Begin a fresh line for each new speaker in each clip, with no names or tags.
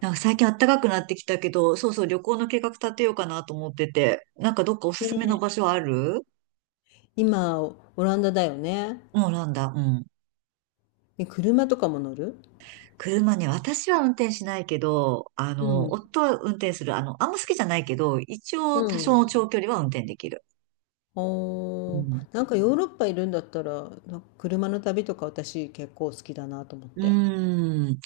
最近暖かくなってきたけど、そうそう、旅行の計画立てようかなと思ってて、どっかおす
ね
すめの場
え、
所ある？
今、オランダだよね。
もうなんだ、うん。
え、車とかも乗る。
車ね、私は運転しないけど、
うん。
夫は運転する。あんま好きじゃないけど、一
う
応多少の長
ん。
距離は運転できる。う
おー、
ん。
なんかヨーロッパいるんだったら、な車の旅とか私結構好きだなと思っ
う
て。
ーん。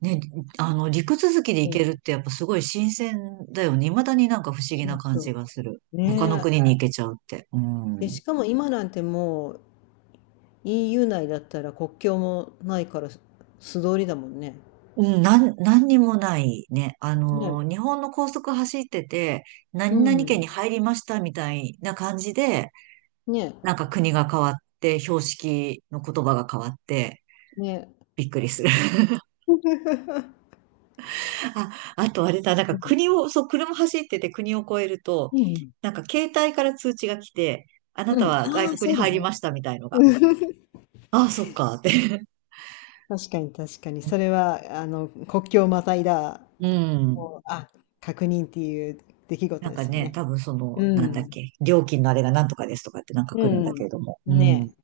ね、あの、陸続きで
う
行け
ん。
るってやっぱすごい新鮮だよね。未だに不思議
そ
な
う
感
そ
じがする。
う。
他の
ねえ。
国に行けちゃうって。う
で、
ん。
しかも今なんてもう EU 内だったら国境もないから素通りだもんね。
うん、何にもないね。
ねえ。
日本の高速走ってて、
う
何々県に
ん。
入りましたみたいな感じで、
ね
国が変わって、標識の言葉が変わって、
え。ねえ。
びっくりする。あ、あとあれだ、なんか
うん。
国を、そう、車走ってて国を越えると、
うん。
なんか携帯から通知が来て、あな
う
た
ん。
は外
ああ、
国
そ
に
うだ
入り
ね。
ましたみたいのが。ああ、そっか、って。
確かに確かに。それは、あの、国境をまたいだ
うん。
もうあ、確認っていう出来事
なん
で
か
すよ
ね、
ね。
多分その、
う
なんだっ
ん。
け、料金のあれがなんとかですとかってなんか
う
来るんだけ
ん。
れども。うん。
ねえ。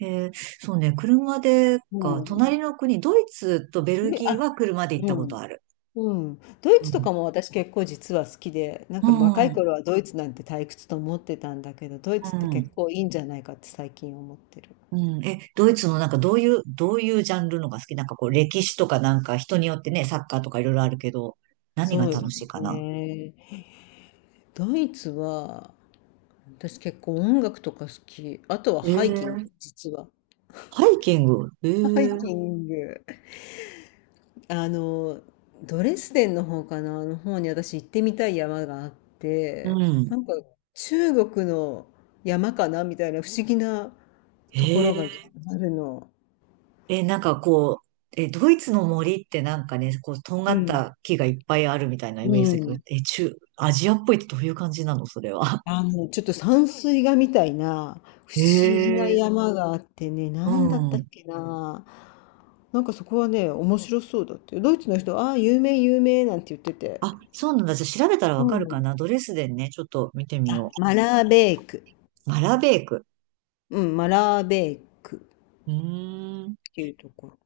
えー、そうね、車で
う
か、
ん。
隣の国、ドイツとベル
で、
ギーは
あ、
車で行った
う
こと
ん。
ある。
うん。ドイ
う
ツと
ん。
かも私結構実は好きで、なん
う
か若い
ん。
頃はドイツなんて退屈と思ってたんだけど、ドイツ
う
って結
ん。
構いいんじゃないかって最近思ってる。
うんえ、ドイツのどういう、どういうジャンルのが好きなんか、こう歴史とかなんか人によってね、サッカーとかいろいろあるけど、何が
そう
楽
よ
しいかな？
ね。ドイツは、私結構音楽とか好き。あとは
え
ハイキング、
ー、
実は。
ハイキング？
ハイキング。あの、ドレスデンの方かな、あの方に私行ってみたい山があっ
う
て、
ん。
なんか中国の山かなみたいな不思議な
え
ところ
ー、
があるの。
え、なんかこう、え、ドイツの森ってなんかね、こう、とんが
う
っ
ん。
た木がいっぱいあるみたいなイメー
う
ジだけど、
ん。
アジアっぽいってどういう感じなのそれは。
あの、ちょっと山水画みたいな不思議な
ええ、
山があってね、
う
なんだったっ
ん。
けな。なんかそこはね、面白そうだって。ドイツの人、ああ、有名、有名なんて言ってて。
あ、そうなんだ。じゃあ調べたら
う
わかるか
ん。
な。ドレスデンね、ちょっと見てみ
あ、
よ
マラーベーク。
う。マラベーク。
うん、マラーベークっ
うーん。
ていうところ。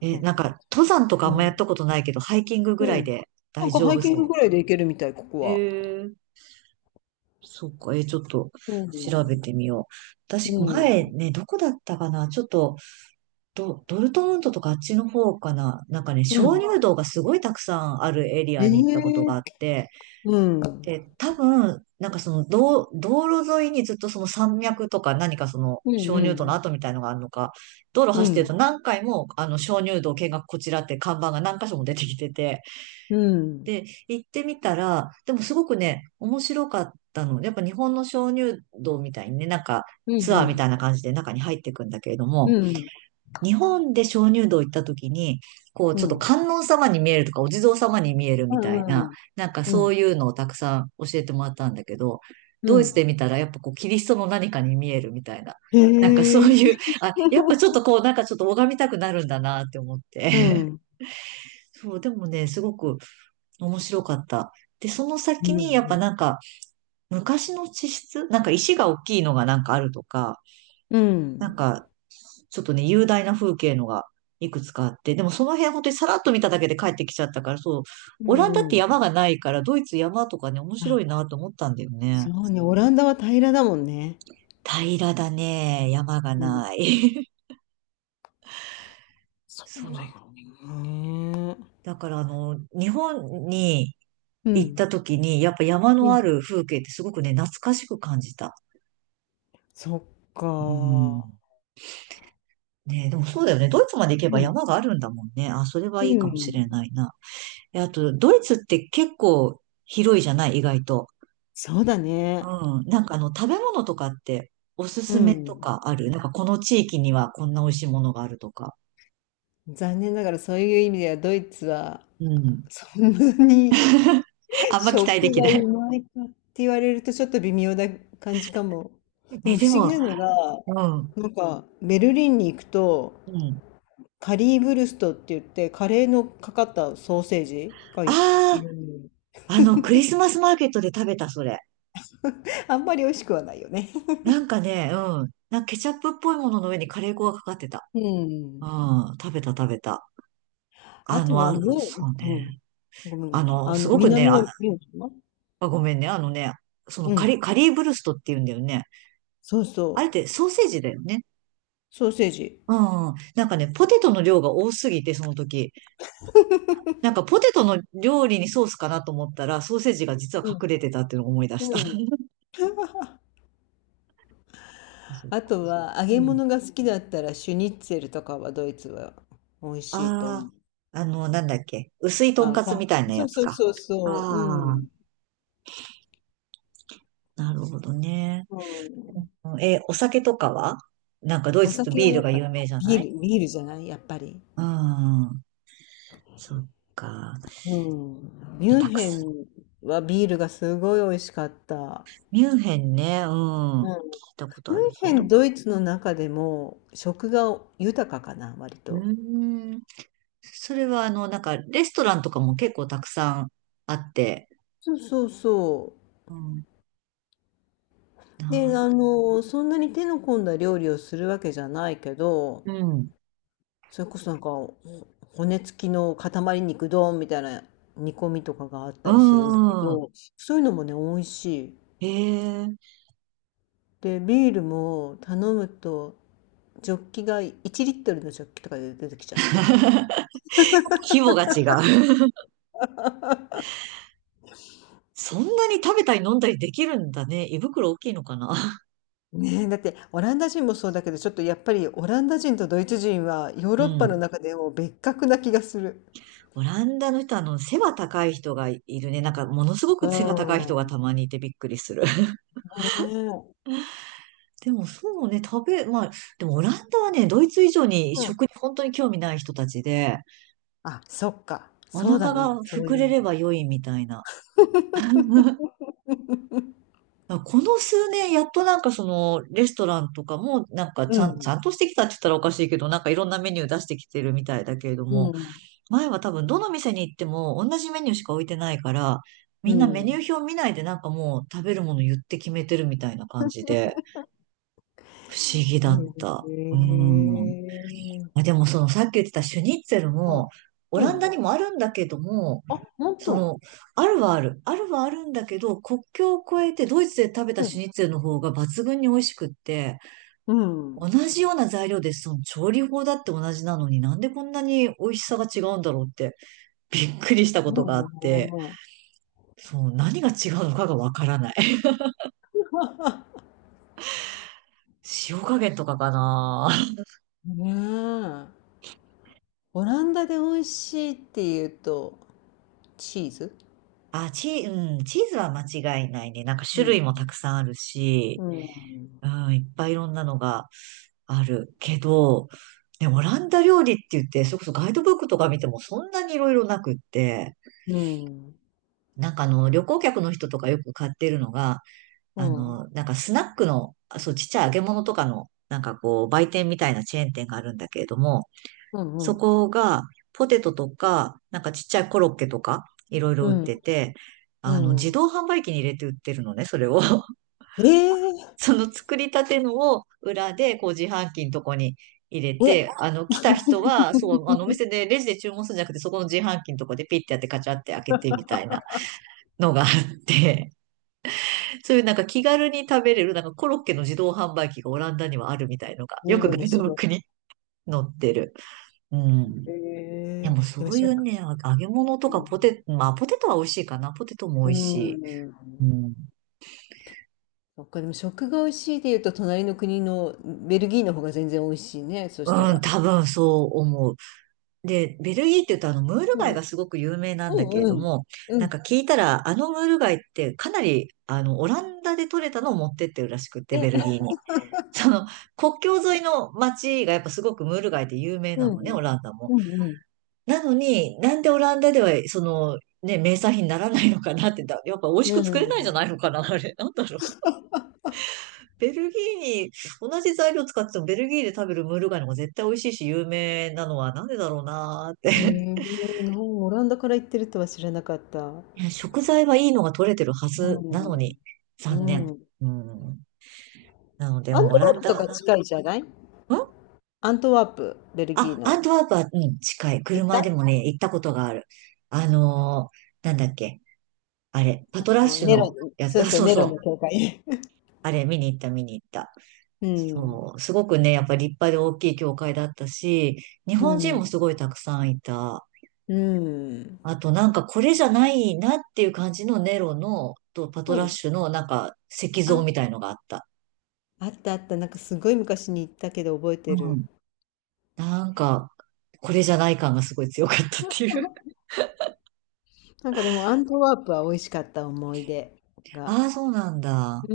え、
なん
な
か
ん
ね。
か、登山とかあ
う
んまや
ん。
ったことないけど、ハイキングぐら
う
い
ん。
で
なん
大
か
丈
ハイ
夫
キング
そ
ぐらいで行けるみたい、ここ
う。
は。
ええ、そっか。え、ちょっと
う
調べ
ん。
てみよう。
う
私、前
ん。
ね、どこだったかな。ちょっと、ドルトムントとかあっちの方かな。なんかね、
う
鍾
ん。
乳洞がすごいたくさんあるエリ
え
アに行ったことがあ
え。
って、
うん。
で、多分、その道、道路沿いにずっとその山脈とか何かその
うん
鍾
う
乳洞の
ん。
跡みたいのがあるのか、道路
う
走ってると
ん。
何回もあの鍾乳洞見学こちらって看板が何箇所も出てきてて、
うん。
で、行ってみたら、でもすごくね、面白かったの。やっぱ日本の鍾乳洞みたいにね、
う
ツ
んう
アーみ
ん。
たいな感じで中に入っていくんだけれど
う
も、
ん。
日本で鍾乳洞行った時に、こう、
う
ちょっと
ん。
観音様に見えるとか、お地蔵様に見える
う
みたいな、
ん
なんか
う
そう
ん。
いうのをたくさん教えてもらったんだけど、
う
ドイツ
ん。
で見たらやっぱこう、キリストの何かに見えるみたいな。
へ
なんかそういう、
え。
あ、やっぱちょっとこう、なんかちょっと拝みたくなるんだなって思っ
う
て。
ん。
そう、でもね、すごく面白かった。で、その
う
先
んう
にやっぱ
ん。
なんか、昔の地質、なんか石が大きいのがなんかあるとか、
う
なん
ん。
か、ちょっとね、雄大な風景のがいくつかあって、でもその辺本当にさらっと見ただけで帰ってきちゃったから、そう、
う
オランダって
んう
山
ん。
がないから、ドイツ山とかね、面白
あ、
いなと思ったんだよね。
そうね。オランダは平らだもんね。
平らだね、山が
うん。
ない。
そう
そ
だ
う。
よね。
だから、あの、日本に
う
行っ
ん。
た時に、やっぱ山
う
のあ
ん。
る風景ってすごくね、懐かしく感じた。
そっ
うん。
か。
ねえ、でもそうだよね。ドイツまで行け
う
ば
ん。
山があるんだもんね。あ、それは
う
いいかもしれ
ん。
ないな。であと、ドイツって結構広いじゃない意外と。
そうだね。
うん。なんか、あの、食べ物とかっておす
う
すめと
ん。
かある？なんかこの地域にはこんな美味しいものがあるとか。
残念ながらそういう意味ではドイツは
うん。
そんなに、
あんま期待で
食
き
が
な
う
い。
まいかって言われるとちょっと微妙な感じかも。で
え、
も
で
不思議
も、
なのが、
うん。う
なんかベルリンに行くと
ん。
カリーブルストって言ってカレーのかかったソーセージがいい
あ
る。
あ、あの、クリスマスマーケットで食べた、それ。
あんまり美味しくはないよね。
なんかね、うん。なんかケチャップっぽいものの上にカレー粉がかかってた。
う
う
ん。
ん。食べた、食べた。
あ
あ
と
の、
は、
あ、そう
うん。
ね。
ごめんごめ
あ
ん。
の、
あ
す
の、
ごくね、
南
あ、
のミューンか。
あごめんね。あのね、
うん。
カリーブルストって言うんだよね。
そう
あれっ
そ
て
う。
ソーセージだよね。
ソーセージ。
うん、なんかね、ポテトの量が多すぎて、その時。なんかポテトの料理にソースかなと思ったら、ソーセージが実は
うん。
隠れてたっていうのを思い出した。
うん。
そう、
あとは、揚
う
げ
ん。
物が好きだったら、シュニッツェルとかはドイツは美味しいと思
あ
う。
あ、あの、なんだっけ。薄いとん
あの、
か
と
つみ
ん、
たいな
そ
や
う
つ
そう
か。
そう
あ
そう。う
あ、
ん。
なるほどね。
うん。
うんえ、お酒とかは、なんかドイ
お
ツって
酒は
ビー
や
ルが
っぱ
有名じゃな
ビ
い？
ール、ビールじゃないやっぱり。
うん。そっか。
うん。ミ
イ
ュン
タク
ヘン
ス。
はビールがすごい美味しかった。
ミュンヘンね。うん。聞いたこと
ミュ
ある
ンヘ
ぞ。
ン、ドイツの中でも食が豊かかな、割
う
と。
ーん。それは、あの、なんかレストランとかも結構たくさんあって、
そうそうそ
うん、
う。
な
で、
る、
あの、そんなに手の込んだ料理をするわけじゃないけど、
うん、
それこそなんか、骨付きの塊肉丼みたいな煮込みとかがあったりするんだけ
うん、
ど、そういうのもね、美味しい。
へえ。
で、ビールも頼むと、ジョッキが1リットルのジョッキとかで出てきちゃって。
規模が違う。そんなに食べたり飲んだりできるんだね。胃袋大きいのかな。
ねえ、だってオランダ人もそうだけど、ちょっとやっぱりオランダ人とドイツ人はヨー
う
ロッパの
ん。
中でも別格な気がする。
オランダの人、あの、背が高い人がいるね。なんか、ものすご
う
く背が高い人
ー
が
ん。
たまにいてびっくりする。
ねえ。
でも、そうね、まあ、でもオランダはね、ドイツ以上に
うん。
食に本当に興味ない人たちで、
あ、そっか。
お
そうだ
腹
ね。
が
そう
膨
いう意
れ
味。
れば良いみたいな。あ、この数年、やっとその、レストランとかも、
う
ち
ん。
ゃんとしてきたって言ったらおかしいけど、なんかいろんなメニュー出してきてるみたいだけれど
う
も、
ん。
前は多分どの店に行っても同じメニューしか置いてないから、み
う
んなメニュ
ん。
ー表見ないでなんかもう食べるもの言って決めてるみたいな感じで、不思議
う
だっ
ん。
た。うん。
へえ。
まあ、でもそのさっき言ってたシュニッツェル
うん。
も、オ
う
ランダ
ん。
にもあるんだけども、
あ、
その、あるはある。あるはあるんだけど、国境を越えてドイツで食べた
う
シ
ん。
ュニッツェルの方が抜群に美味しくって、
うん。
同じような材料で、その調理法だって同じなのになんでこんなに美味しさが違うんだろうって、びっくりしたことがあって、
そ
そう、何が違うのかがわからない。塩加減とかかな。
うね。ねえ。オランダで美味しいっていうと、チーズ。
あ、チー、うん、チーズは間違いないね。なんか
う
種
ん。
類もたくさんあるし、
うん。
うん、いっぱいいろんなのがあるけど、ね、オランダ料理って言って、それこそガイドブックとか見てもそんなにいろいろなくって、
うん。
なんかあの、旅行客の人とかよく買ってるのが、
う
あ
ん。
の、なんかスナックの、あそう、ちっちゃい揚げ物とかの、なんかこう、売店みたいなチェーン店があるんだけれども、
う
そ
ん。
こが、ポテトとか、なんかちっちゃいコロッケとか、いろいろ
う
売って
ん。
て、あの、
う
自
ん。
動販売機に入れて売ってるのね、それを。
ええ、
その作りたてのを裏でこう自販機のとこに入れ
え、
て、
え、
来た人は、そう、お 店でレジで注文するんじゃなくて、そこの自販機のとこでピッてやってカチャって開けてみたいなのがあって、そういうなんか気軽に食べれる、なんかコロッケの自動販売機がオランダにはあるみたいのが、
え
よ
え、
くガ
面
イドブ
白
ック
い。
に載ってる。うん。で
ええ、
もそ
でも
うい
しょ、
うね、揚げ物と
う
か
ん。
まあポテトは美味しいかな。ポテトも美味し
うん。
い。うん。
そっか、でも食が美味しいで言うと、隣の国のベルギーの方が全然美味しいね、そした
うん、
ら。
多分そう思う。で、ベルギーって言うとムール
う
貝が
ん。
すごく有名なんだけれ
うんう
ど
ん。
も、
う
なん
ん。
か聞いたらムール貝ってかなりオランダで取れたのを持ってってるらしくって、ベルギ
え、
ーに。その国境沿いの町がやっぱすごくムール貝で有名
う
なのね、
ん。
オランダも。
うんうん。
なのになんでオランダでは名産品にならないのかなってやっぱ美味し
う
く作れないんじゃ
ん。
ないのかな、あれ。なんだろう。ベルギーに同じ材料使っててもベルギーで食べるムール貝の方が絶対美味しいし有名なのはなんでだろうなーっ
へ
て。
え、もうオランダから行ってるとは知らなかった。
ね、食材はいいのが取れてるはずなのに、
う
残
ん。
念。
うん。
うん。なので、
アン
もうオ
トワ
ラ
ー
ン
プ
ダ、
とか近いじゃない？アントワープ、ベルギー
あ、ア
の。
ントワープは、うん、近い。
行った、
車で
あ
もね、行ったことがある。なんだっけ。あれ、パトラッ
の、
シュ
ネロに、
のや
そ
つ、
う
あ、
そう、
そう
ネロ
そ
の
う。
教会。
あれ、見に行った、見に行った。
うん。
そう。すごくね、やっぱり立派で大きい教会だったし、日
う
本人も
ん。
すごいたくさんいた。
うん。
あと、なんかこれじゃないなっていう感じのネロの、とパト
う
ラッ
ん。
シュの、なんか石像
あ、
みたいのがあった。
あったあった。なんかすごい昔に行ったけど覚え
う
てる。
ん。なんか、これじゃない感がすごい強かったっていう。
なんかでもアントワープは美味しかった思い出 が。
ああ、そうなんだ。
う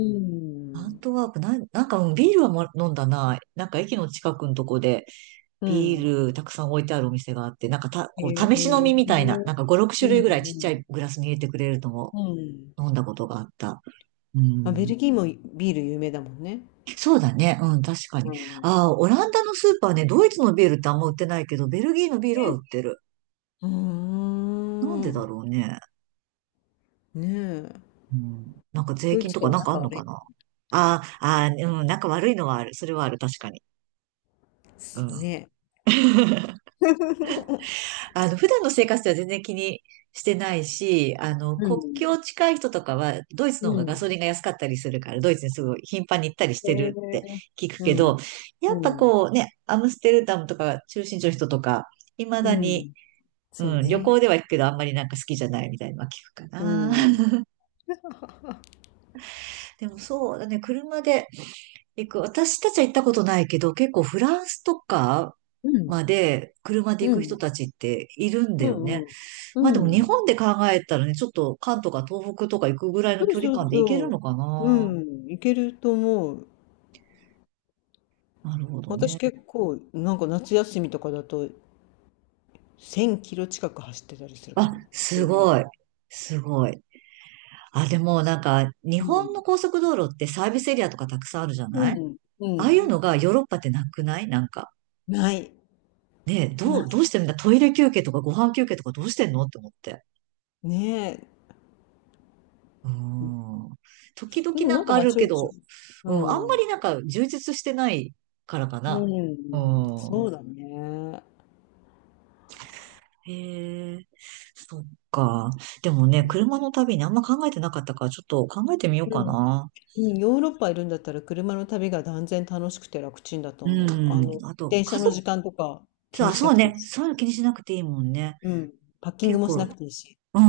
アン
ん。
トワープ、なんか、うんビールはも飲んだな。なんか駅の近くのとこで、
う
ビ
ん。
ールたくさん置いてあるお店があって、なんかた、
へ
こう、試し飲
え。
みみ
う
たいな、な
ん
んか5、6種類ぐらいちっ
う
ちゃい
ん。
グラスに入れてくれるのも
うん。
飲んだことがあった。う
まあ、ベ
ん。
ルギーもビール有名だもんね。
そうだね。うん、確かに。
うん。
ああ、オランダのスーパーね、ドイツのビールってあんま売ってないけど、ベルギーのビールは売
ね、
ってる。
うー
なんでだ
ん。
ろうね。
ねえ。
うん、なんか税
ドイ
金
ツ
と
と
か
は
なんかあ
仲
んの
悪
か
い。
な。ああ、あうん、なんか悪いのはある。それはある、確かに。う
す
ん。
ね。
普段の生活では全然気にしてないし、
う
国
ん。
境近い人とかは、ドイツの方
う
がガソリ
ん。
ンが安かったりするから、ドイツにすごい頻繁に行ったりし
へ
て
え。
るって聞く
う
け
ん。
ど、やっ
う
ぱ
ん。
こうね、アムステルダムとか中心地の人とか、未
う
だに、
ん。そう
うん、旅
ね。
行では行くけど、あんまりなんか好きじゃないみたいなのは聞くか
う
な。
ん。
でもそうだね、車で、行く。私たちは行ったことないけど、結構フランスとか
う
ま
ん。
で車で行
う
く人
ん。
たちっているんだ
う
よね。
んうん。
まあ
う
でも日
ん。
本で考えたらね、ちょっと関東か東北とか行くぐらいの
そう
距離
そう
感で行け
そ
るのか
う。
な。
うん。いけると思う。
なるほど
私
ね。
結構、なんか夏休みとかだと、1000キロ近く走ってたりするか
あ、
も。み
す
んな
ご
で。
い。すごい。あ、でもなんか日
うん。
本の高速道路ってサービスエリアとかたくさんあるじゃ
う
ない。
ん。う
ああいう
ん。
のがヨーロッパってなくないなんか。
ない。
ねえ、ど
な
うしてんだ、トイレ休憩とかご飯休憩とかどうしてんのって思って。
い。ねえ。
うん。時々
でも
な
な
ん
んか
かあ
まあ
る
ちょ
け
いちょ
ど、
い。
うん、あん
う
ま
ん。
りなんか充実してないからか
う
な。う
ん、
ん。
そうだね。
へえ、そっか。でも
う
ね、
ん
車の旅にあんま考えてなかったから、ちょっと考えてみよう
う
か
ん、
な。
うん、ヨーロッパいるんだったら車の旅が断然楽しくて楽ちんだと
う
思う。あ
ん。
の、
あと、
電車
家
の
族、
時間とか気に
あ、
しな
そう
くていい
ね。
し。
そういうの気にしなくていいもんね。
うん。パッキング
結
もしな
構、
くていいし。
う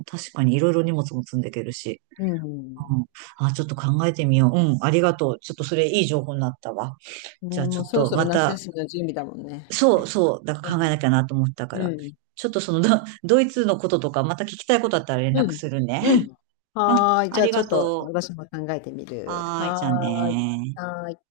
ん。確かにいろいろ荷物も積んでいけるし。
うん。
うん。あ、ちょっと考えてみよう。うん。ありがとう。ちょっとそれいい情報になったわ。
ね、
じゃあち
も
ょ
う
っ
そろ
と
そろ
ま
夏
た、
休みの準備だもんね。
そうそう、だから考えなきゃなと思ったか
うん。う
ら。
ん。
ちょっとそのド、ドイツのこととか、また聞きたいことあったら連
う
絡
ん。
するね。
うん、
うん、
はーい。
あ
じゃあ
り
ちょ
が
っと
とう。
私も考えてみる。
はーい、
は
じゃあ
ーい。
ねー。
はーい。